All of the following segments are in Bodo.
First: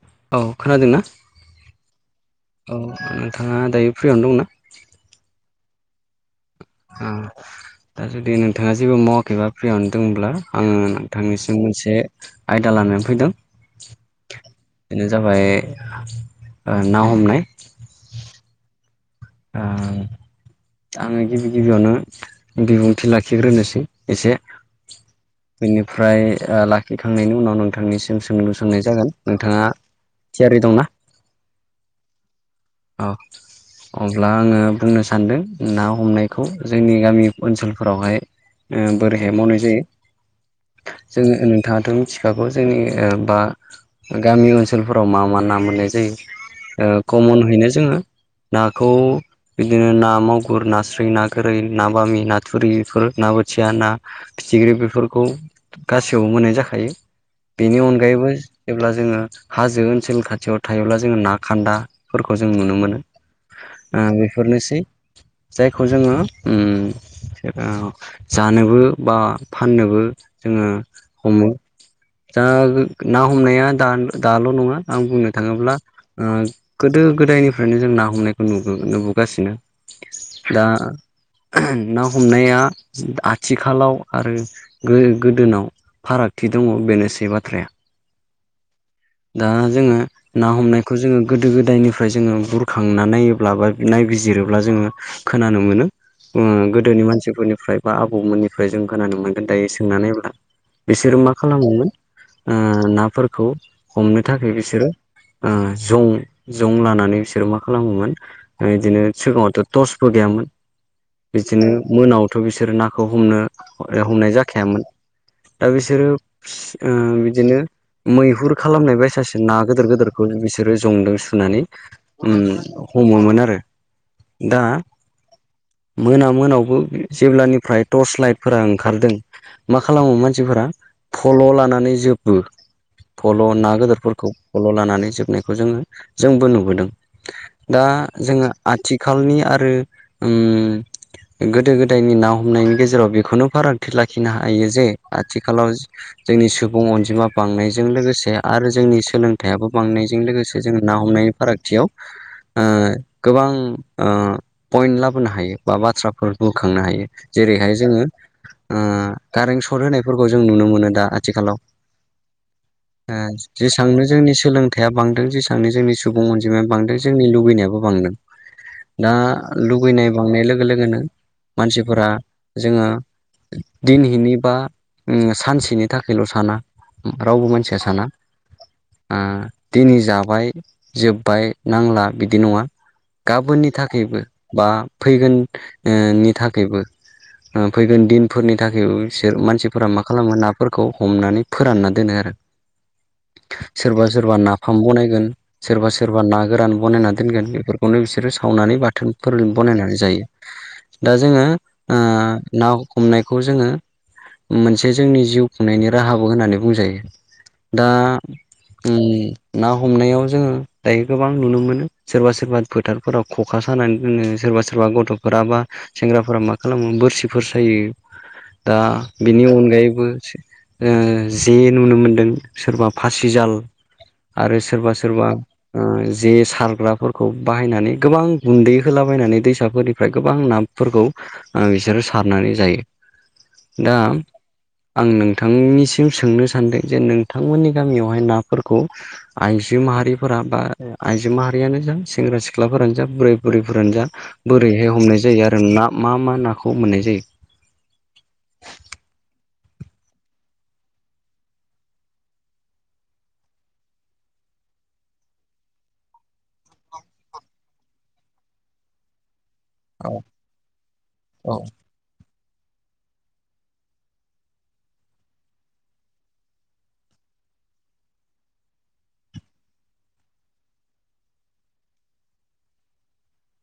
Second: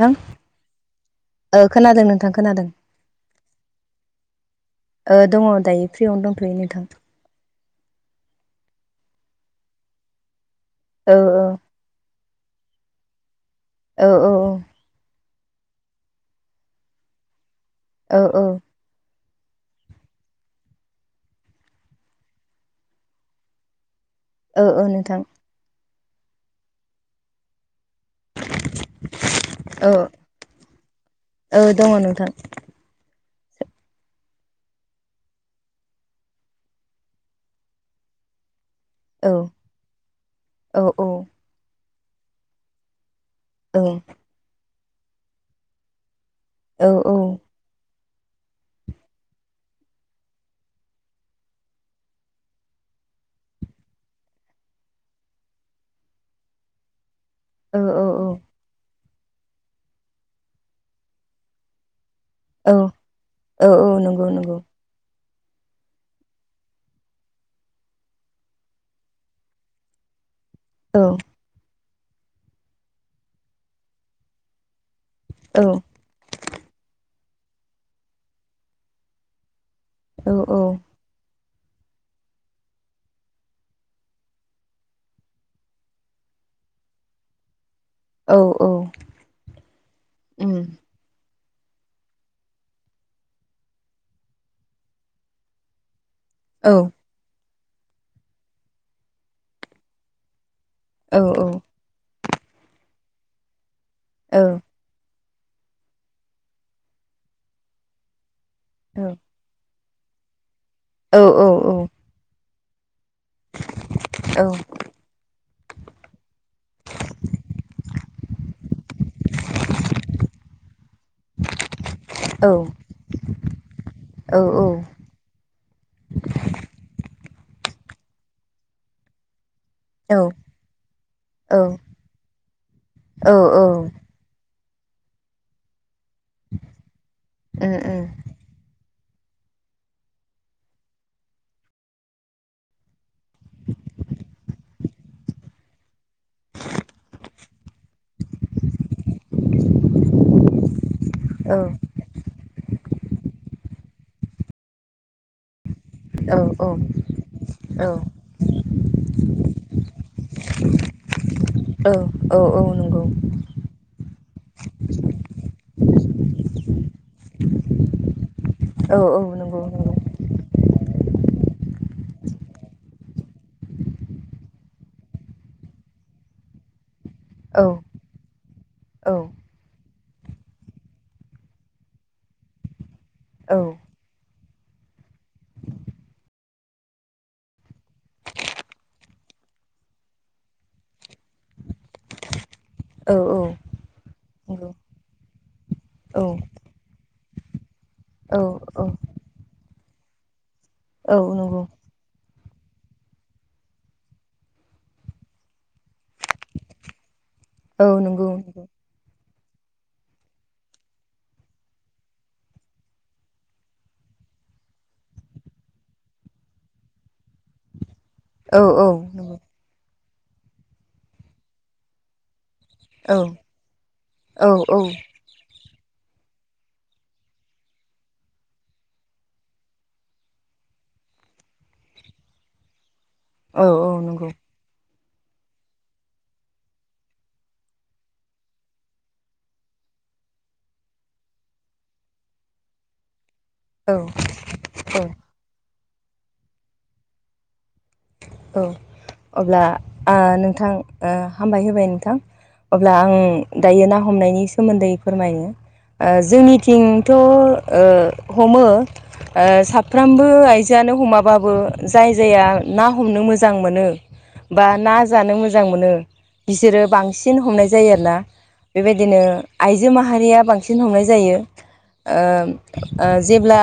नोंथां औ खोनादों ना ओ खोनादों नोंथां खोनादों औ नोंथाङा दायो फ्रियावनो दंना? ओ दङ दायो फ्रियावनो दंथ'यो नोंथां। ओ दा जुदि नोंथाङा जेबो मावाखैबा फ्रियावनो दोंब्ला आङो औ नोंथांनिसिम मोनसे आयदा लानानै फैदों। औ बेनो जाबाय ओ ना हमनाय। ओ ओ ओ ओ आङो गिबि गिबियावनो बिबुंथि लाखिग्रोनोसै एसे। ओ ओ नोंथां। बेनिफ्राय ओ लाखिखांनायनि उनाव नोंथांनिसि मोनसे सोंलु सोंनाय जागोन नोंथाङा थियारि दंना? ओ दङ नोंथां अ अब्ला आङो बुंनो सानदों ना हमनायखौ जोंनि गामि ओनसोलफोरावहाय ओ बोरैहाय औ मावनाय औ जायो औ जोङो नोंथाङाथ' मिथिखागौ जोंनि ओ‌ बा औ गामि ओनसोलफोराव मा मा ना मोननाय जायो औ ओ कमनैनो जोङो नाखौ बिदिनो ना मागुर नास्राय ना गोरै ना बामि ना थुरि बेफोर ना बोथिया ना फिथिख्रि बेफोरखौ गासैयावबो मोननाय जाखायो। बेनि औ अनगायैबो जेब्ला जोङो हाजो ओनसोल खाथियाव थायोब्ला जोङो ना खान्दा फोरखौ जों नुनो औ मोनो औ नंगौ नंगौ बेफोरनोसै जायखौ जोङो उम एबा जानोबो बा फाननोबो जोङो औ हमो दा ना हमनाया दा दाल' नङा आं बुंनो औ थाङोब्ला ओ गोदो गोदायनिफ्रायनो जों ना हमनायखौ नुबो नुबोगासिनो औ दा ना हमनाया आथिखालाव आरो गो गोदोनाव फारागथि दङ बेनोसै बाथ्राया औ औ दा जोङो ना उम हमनायखौ जोङो गोदो गोदायनिफ्राय जोङो बुरखांना नायोब्ला बा नायबिजिरोब्ला जोङो खोनानो मोनो ओ औ गोदोनि मानसिफोरनिफ्राय बा आबौमोननिफ्राय जों खोनानो मोनगोन दायो सोंना नायब्ला बिसोरो औ मा खालामोमोन ओ नाफोरखौ हमनो औ थाखाय बिसोरो ओ जं जं लानानै बिसोरो मा खालामोमोन औ बिदिनो सिगाङावथ' टर्सबो गैयामोन औ औ बिदिनो मोनायावथ' बिसोरो ना खौ हमनो हमनाय औ उम औ जाखायामोन‌। दा बिसोरो ओ बिदिनो मैहुर खालामनायबायसासो ना गोदोर गोदोरखौ बिसोरो जंदों सुनानै ओ हमोमोन आरो औ दा औ मोना मोनायावबो जेब्लानिफ्राय टर्स लाइटफोरा ओंखारदों मा खालामो मानसिफोरा फल' लानानै जोबो औ फल' ना गोदोरफोरखौ फल' लानानै जोबनायखौ जोङो जोंबो नुबोदों दा जोङो आथिखालनि आरो ओम गोदो गोदायनि ना हमनायनि गेजेराव बे खुनु फारागथि लाखिनो हायो जे आथिखालाव जोंनि सुबुं अनजिमा बां जों लोगोसे आरो जोंनि सोलोंथायाबो बांनायजों लोगोसे जोङो ना हमनायनि फारागथियाव ओ गोबां पइन्ट लाबोनो हायो बा बाथ्रा फोर बोखांनो हायो जेरैहाय जोङो ओ कारेन्ट सर्ट होनायफोरखौ जों नुनो मोनो दा आथिखालाव औ औ औ नंगौ जेसांनो जोंनि सोलोंथाइया बांदों जेसांनो जोंनि सुबुं अनजिमाया बांदों जोंनि लुुबैनायाबो बांदों औ दा नंगौ नंगौ लुगैनाय लांनाय लोगो लोगोनो मानसिफोरा जोङो दिनहिनि बा सानसेनि थाखायल' साना रावबो औ मानसिया साना औ ओ दिनै जाबाय जोब्बाय नांला बिदि नङा औ गाबोननि थाखायबो बा फैगोननि थाखायबो फैगोन दिनफोरनि थाखायबो बिसोर मानसिफोरा मा खालामो नाफोरखौ हमनानै फोरानना दोनो आरो। औ औ सोरबा सोरबा नंगौ नाफाम बनायगोन। सोरबा सोरबा औ ना गोरान बनायना दोनगोन बेफोरखौनो बिसोरो औ सावनानै औ बाथोनफोर बानायनानै जायो। दा औ जोङो नंगौ ना हमनायखौ जोङो मोनसे जोंनि जिउ खुंनायनि राहाबो होननानै बुंजायो दा औ नंगौ नंगौ ना हमनायाव जोङो दायो गोबां नुनो मोनो सोरबा सोरबा फोथारफोराव खखा सानानै दोनो सोरबा सोरबा गथ'फोराबा सेंग्राफोरा मा खालामोमोन बोरसिफोर सायो। औ दा औ नंगौ बिनि अनगायैबो जे नुनो मोनदों। सोरबा औ फासिजाल आरो औ सोरबा सोरबा जे सारग्राफोरखौ बाहायनानै गोबां गुन्दै होलाबायनानै दैसाफोरनिफ्राय गोबां ना फोरखौ बिसोरो सारनानै जायो। औ औ दा नंगौ आं नोंथांनिसिम सोंनो सान सानदों जे नोंथांमोननि गामियावहाय नाफोरखौ आइजो माहारिफोरा बा आइजो माहारियानो जा सेंग्रा सिख्लाफोरानो जा बोराय बुरैफोरानो जा औ बोरैहाय औ हमनाय जायो आरो ना मा मा नाखौ मोननाय जायो? औ अब्ला नोंथां हामबाय होबाय नोंथां। अब्ला आं दायो ना हमनायनि सोमोन्दै फोरमायनो। ओ जोंनिथिंथ' ओ हमो सा साफ्रोमबो आइजोआनो हमाब्लाबो जाय जाया ना हमनो मोजां मोनो। बा ना जानो मोजां मोनो बिसोरो बांसिन हमनाय जायो आरो ना। बेबायदिनो आइजो माहारिया बांसिन हमनाय जायो। ओ ओ जेब्ला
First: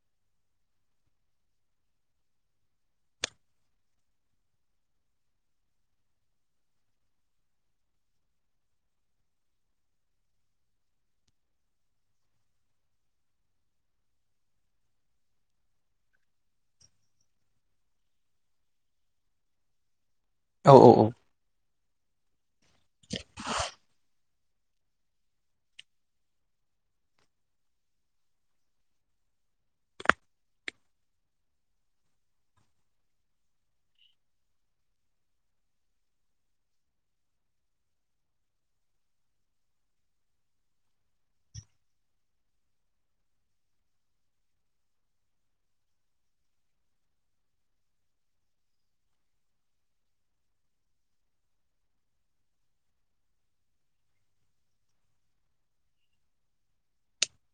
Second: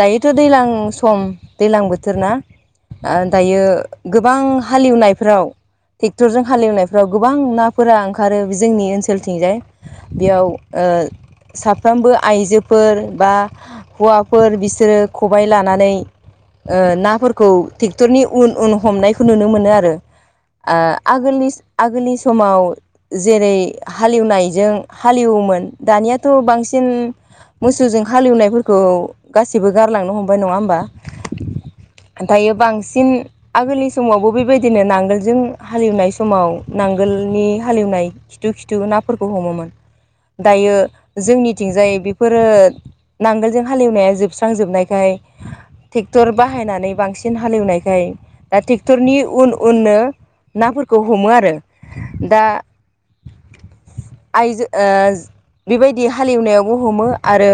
दायोथ' दैज्लां सम दैलां बोथोर ना ओ दायो गोबां हालेवनायफोराव ट्रेक्टरजों हालेवनायफ्राव गोबां नाफोरा ओंखारो जोंनि ओनसोलथिंजाय। बेयाव ओ साफ्रोमबो आइजोफोर बा हौवाफोर बिसोरो खबाय लानानै ओ नाफोरखौ थिग ड्रेक्टरनि उन उन हमनायखौ नुनो मोनो आरो औ आगोलनि ओ आगोलनि समाव जेरै हालेवनायजों हालेवोमोन दानियाथ' बांसिन मोसौजों हालेवनायफोरखौ गासिबो गारलांनो हमबाय नङा होमबा। दायो बांसिन आगोलनि समावबो बेबायदिनो नांगोलजों हालेवनाय समाव नांगोलनि हालेवनाय खिथु खिथु नाफोरखौ हमोमोन दायो जोंनिथिंजाय बेफोरो नांगोलजों हालेवनाया जोबस्रांजोबनायखाय ट्रेक्टर बाहायनानै बांसिन हालेवनाय दा ट्रेक्टरनि उन उननो नाफोरखौ हमो आरो दा आयजो बेबायदि हालेवनायावबो हमो आरो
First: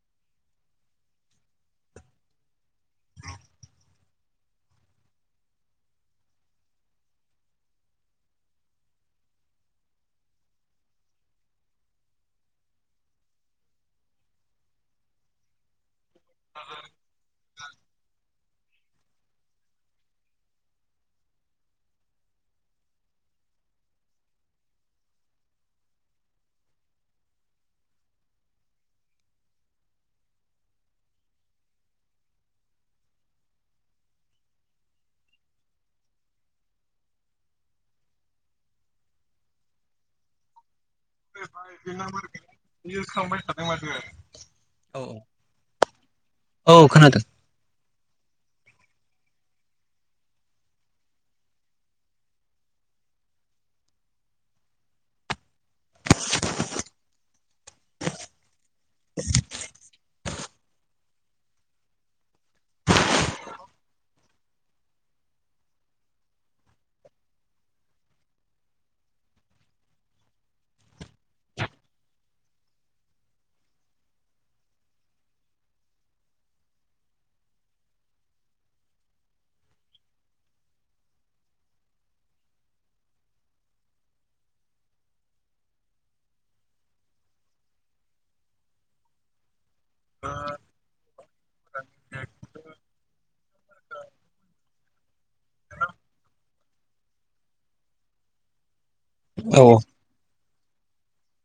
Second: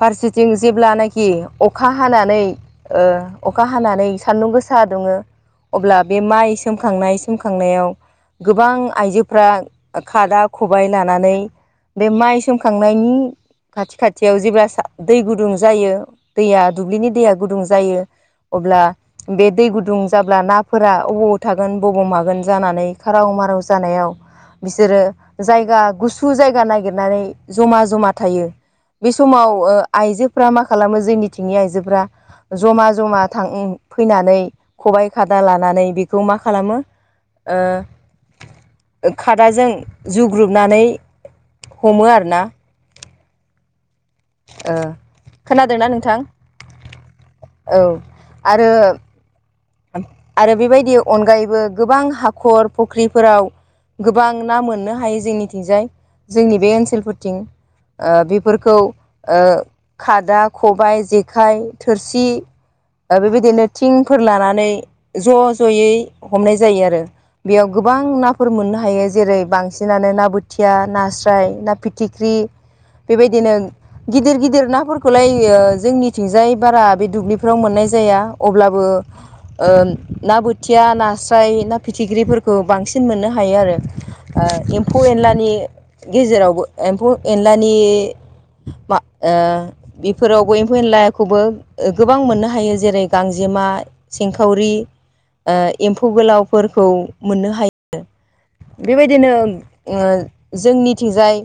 फारसेथिं जेब्लानाखि अखा हानानै ओ अखा हानानै सान्दुं गोसा सा दुङो अब्ला बे माइ सोमखांनाय सोमखांनायाव गोबां आइजोफ्रा खादा खबाय लानानै बे माइ सोमखांनायनि खाथि खाथियाव जेब्ला दै गुदुं जायो दैया दुब्लिनि दैया गुदुं जायो अब्ला बे दै गुदुं जाब्ला नाफोरा बबाव थागोन बबाव मागोन जानानै खाराव माराव जानायाव बिसोरो जायगा गुसु जायगा नागिरनानै जमा जमा थायो। बे समाव ओ आइजोफ्रा मा खालामो जोंनिथिंनि आइजोफ्रा जमा जमा थां फैनानै खबाइ खादा लानानै बेखौ मा खालामो खादाजों जुग्रुबनानै बे हमो आरोना नाम्बारखौ इउस खालामबाय थादों माथो ओ खोनादोंना नोंथां औ आरो आरो बेबायदि अनगायैबो गोबां हाखर फुख्रिफोराव गोबां ना मोननो हायो जोंनिथिंजाय जोंनि बे ओनसोलफोरथिं बेफोरखौ ओ खादा खबाय जेखाइ थोरसि बेबायदिनो थिंफोर लानानै नै ज' ज'यै हमनाय जायो आरो बेयाव गोबां नाफोर मोननो हायो जेरै बांसिनानो ना बोथिया नास्राय ना फि फिथिख्रि बेबायदिनो गिदिर गिदिर नाफोरखौलाय जोंनिथिंजाय बारा बे दुब्लिफ्राव मोननाय जाया अब्लाबो ना बोथिया नास्राय ना फिथिख्रिफोरखौ बांसिन मोननो हायो आरो एम्फौ एनलानि गेजेरावबो एम्फौ एनलानि मा ओ बेफोरावबो एम्फौ एनलाइखौबो गोबां मोननो हायो जेरै गांजेमा सिंखावरि एम्फौ गोलावफोरखौ मोननो हायो बेबायदिनो औ जोंनिथिंजाय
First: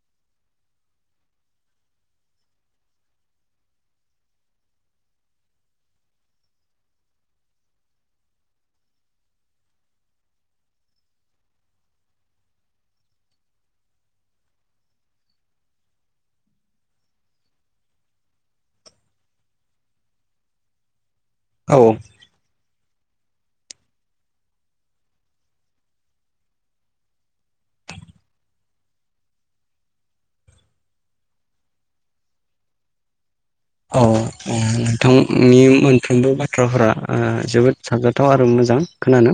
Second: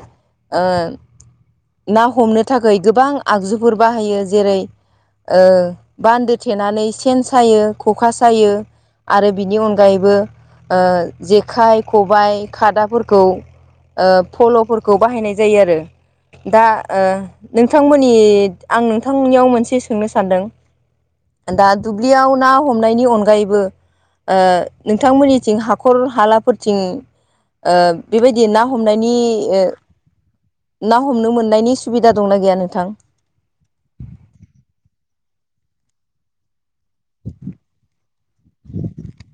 ना हमनो थाखाय गोबां आगजुफोर बाहायो जेरै बान्दो थेनानै सेन सायो ख'खा सायो। आरो बिनि अनगायैबो जेखाइ खबाइ खादाफोरखौ फल'फोरखौ बाहायनाय जायो आरो दा नोंथांमोननि आं नोंथांनियाव मोनसे सोंनो सानदों [inaudible] दा दुब्लियाव ना हमनायनि अनगायैबो नोंथांमोननिथिं हाखर हालाफोरथिं बेबायदि ना हमनायनि ना हमनो मोननायनि सुबिदा दंना गैया नोंथां औ नोंथांनि मोनफ्रोमबो बाथ्राफोरा जोबोद साजाथाव आरो मोजां खोनानो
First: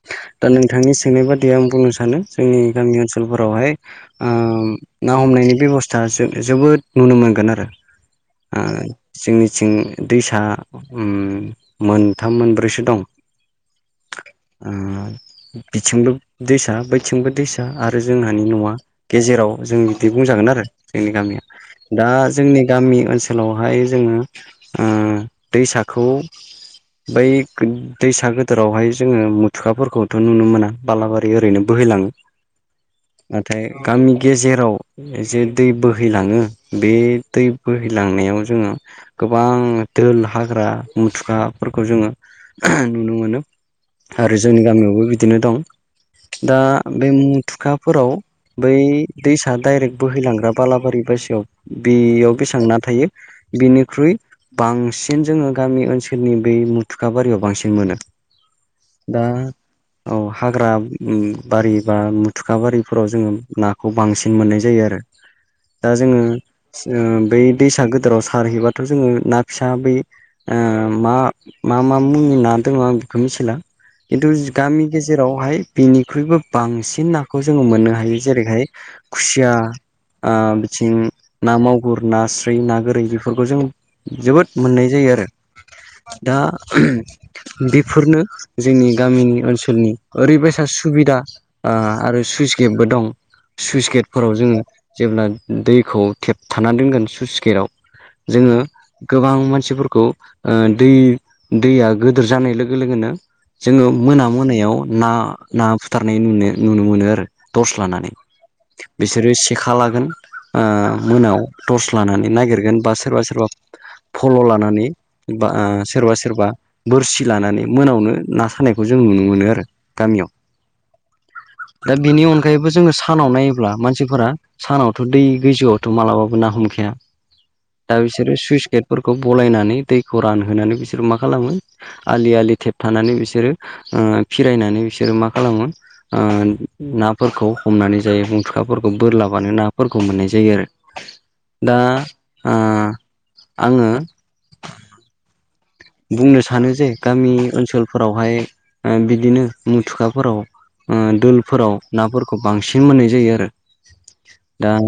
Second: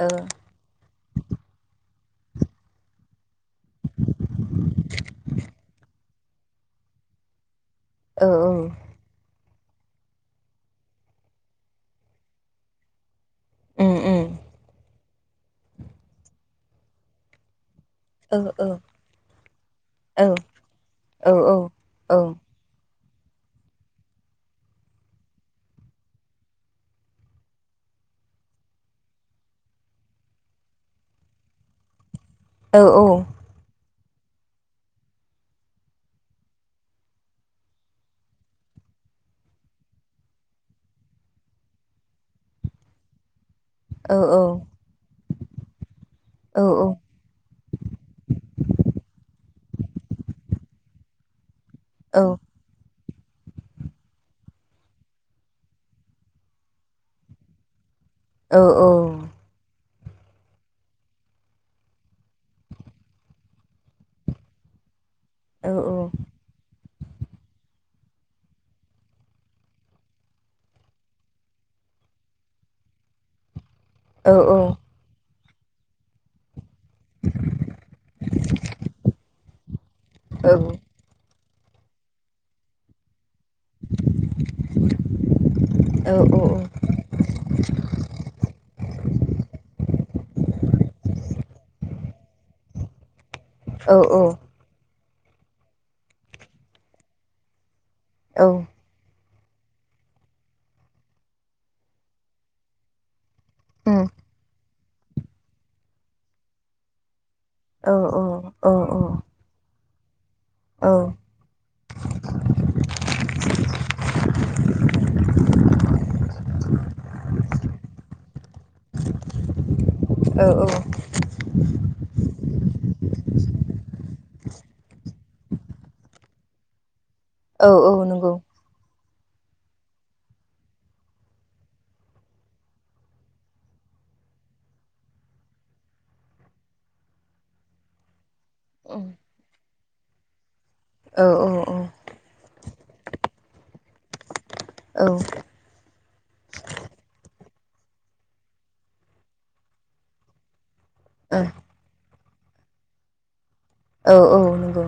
ओ औ दा नोंथांनि सोंनाय बादिया आं बुंनो सानो जोंनि गामि ओनसोलफोरावहाय ना हमनायनि बेब'स्था जोबोद नुनो मोनगोन आरो औ जोंनिथिं दैसा मोनथाम मोनब्रैसो दं उम उम बिथिंबो' दैसा थिंबो दैसा आरो औ जोंहानि न'आ गेजेराव जों बिदि बुंजागोन आरो जोंनि औ गामिया दा औ जोंनि गामि ओनसोलाव ओनसोलावहाय जोंङो दैसाखौ बै दैसा गोदोरावहाय जोङो मेथेखाफोरखौथ' नुनो मोना बालाबारि ओरैनो बोहैलांङो [inaudible] औ औ नाथाय गामि गेजेराव जे दै बोहैलांङो बे दै बोहै लांनायाव जोंङो गोबां दोल हाग्रा मेथेखाफोरखौ जोंङो नुनो मोनो आरो जोंनि गामियावबो बिदिनो दं दा बे मेथेखाफोराव बै दैसा डाइरेक्ट बोहैलांग्रा बालाबारि बासियाव बेयाव बेसेबां ना थायो बिनिख्रुइ बांसिन जोंङो गामि ओनसोलनि बै मेथेखा बारियाव बांसिन मोनो औ औ दा औ हाग्रा बारि बा मेथेखा बारिफोराव जोंङो नाखौ बांसिन मोननाय जायो आरो दा जोङो बै दैसा गोदोराव सारहैबाथ' जोङो ना फिसा बै मा मा मा मुंनि ना दङ आं बेखौ मिथिला खिन्थु गामि गेजेरावहाय बेनिख्रुइबो बांसिन नाखौ जोङो मोननो हायो जेरैहाय खुसिया बिथिं ना मावगुर नास्राय ना गोरै बेफोरखौ जों जोबोद मोननाय जायो आरो दा बेफोरनो जोंनि गामिनि ओनसोलनि ओरैबायदि सुबिदा आरो सुइस गेटबो दं सुइस गेटफोराव जोङो जेब्ला दैखौ थेबथानानै दोनगोन स्सुइस गेटाव जोङो गोबां मानसिफोरखौ दै दैया गोदोर जानाय लोगो लोगोनो जोङो मोना मोनायाव ना ना बुथारनाय नुनो नुनो मोनो आरो टर्स लानानै औ औ बिसोरो सेखा लागोन औ मोनायाव टर्स लानानै नागिरगोन बा सोरबा सोरबा फल' लानानै बा सोरबा सोरबा बोरसि लानानै मोनावनो ना सानायखौ बेखौ जों नुनो मोनो आरो गामियाव औ दा बेनि अनगायैबो जोंङो सानाव नायोब्ला मानसिफोरा सानावथ' दै गोजौआवथ' मालाबाबो ना हमखाया औ औ दा नंगौ बिसोरो सुइस गेटफोरखौ बलायनानै दैखौ रानहोनानै बिसोरो मा खालामो आलि आलि थेबथानानै बिसोरो फिरायनानै बिसोरो मा खालामो ओ नाफोरखौ हमनानै जायो बुं औ फोरखौ बोरलाबानो नाफोरखौ मोननाय जायो आरो औ-औ-औ आ-आ आंङो औ बुंनो सानो जे गामि ओनसोलफोरावहाय बिदिनो मुथुखाफोराव दुबुलि फोराव नाफोरखौ बांसिन मोननाय जायो आरो औ दा नंगौ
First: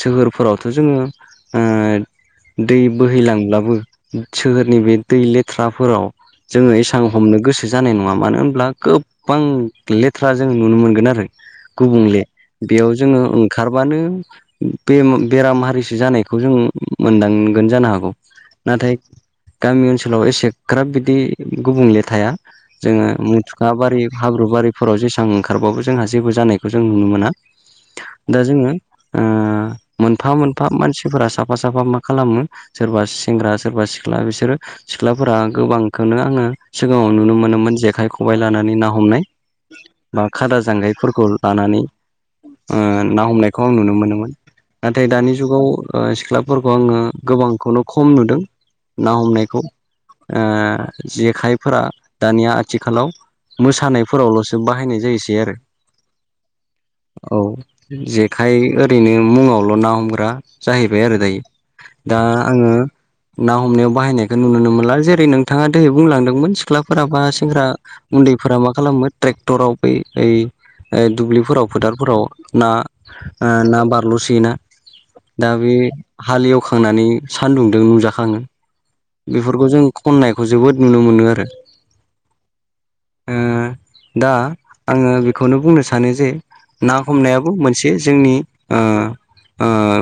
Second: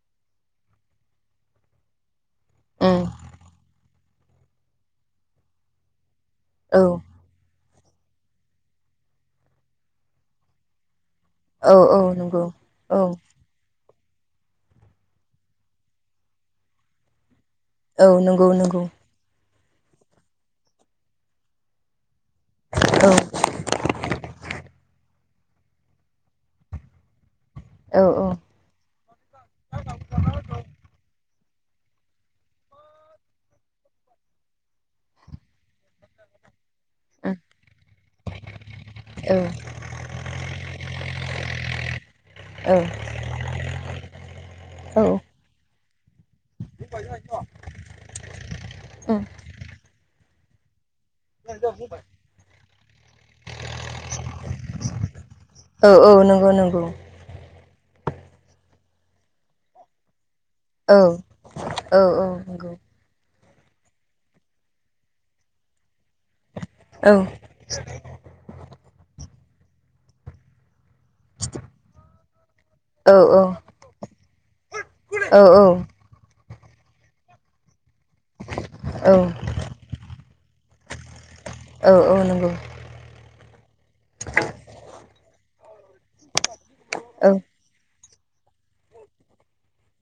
सोहोरफोरावथ' जोङो दै औ बोहैलांब्लाबो सोहोरनि बे दै लेथ्राफोराव जोङो औ एसां हमनो गोसो जानाय नंङा मानो होनब्ला गोबां लेथ्रा जों नुनो मोनगोन आरो औ गुबुंले नंगौ औ बेयाव जोंङो ओंखारबानो बे बेराम हारिसो जानायखौ जों मोनदां जानो औ हागौ नंगौ नंगौ नाथाय गामि ओनसोलाव एसेग्राब बिदि गुबुंले थाया औ जोंङो मथ गाबारि हाब्रु बारिफोराव जेसां ओंखारबाबो जोंहा जेबो जानायखौ जों नुनो मोना औ दा जोंङो ओ मोनफा मोनफा मानसिफोरा साफा साफा मा खालामो सोरबा सेंग्रा सोरबा सि सिख्ला बिसोरो सिख्लाफोरा गोबांखौनो आंङो सिगांङाव औ नुनो मोनोमोन जेखाइ खबाइ लानानै ना हमनाय बा खादा जांगायफोरखौ लानानै ना हमनायखौ आं नुनो मोनोमोन औ नाथाय दानि जुगाव सिख्लाफोरखौ आंङो गोबांखौनो खम नुदों ना हमनायखौ जेखाइफोरा दानिया आथिखालाव मोसानायफोरावल'सो बाहायनाय जायोसै आरो औ औ नंगौ नंगौ औ जेखाइ ओरैनो मुंङावल' ना हमग्रा औ जाहैबाय आरो दायो दा औ नंगौ औ आंङो ना हमनायाव बाहायनायखौ नुुनो मोनला जेरै नोंथांङा दिहै बुंलांदोंमोन सिख्लाफोरा बा औ सेंग्रा उन्दैफोरा मा खालामो ट्रेक्टराव बै ओइ दुब्लिफोराव फोथारफोराव ना औ ना बारल'सियोना दा बे हाले एवखांनानै सान्दुंदों नुंजा खांङो औ बेफोरखौ जों खननायखौ जोबोद नुनो मोनो आरो। औ नंगौ ओ दा आंङो बेखौनो बुंनो सानो जे। ना औ हमनायाबो मोनसे जोंनि ओ ओ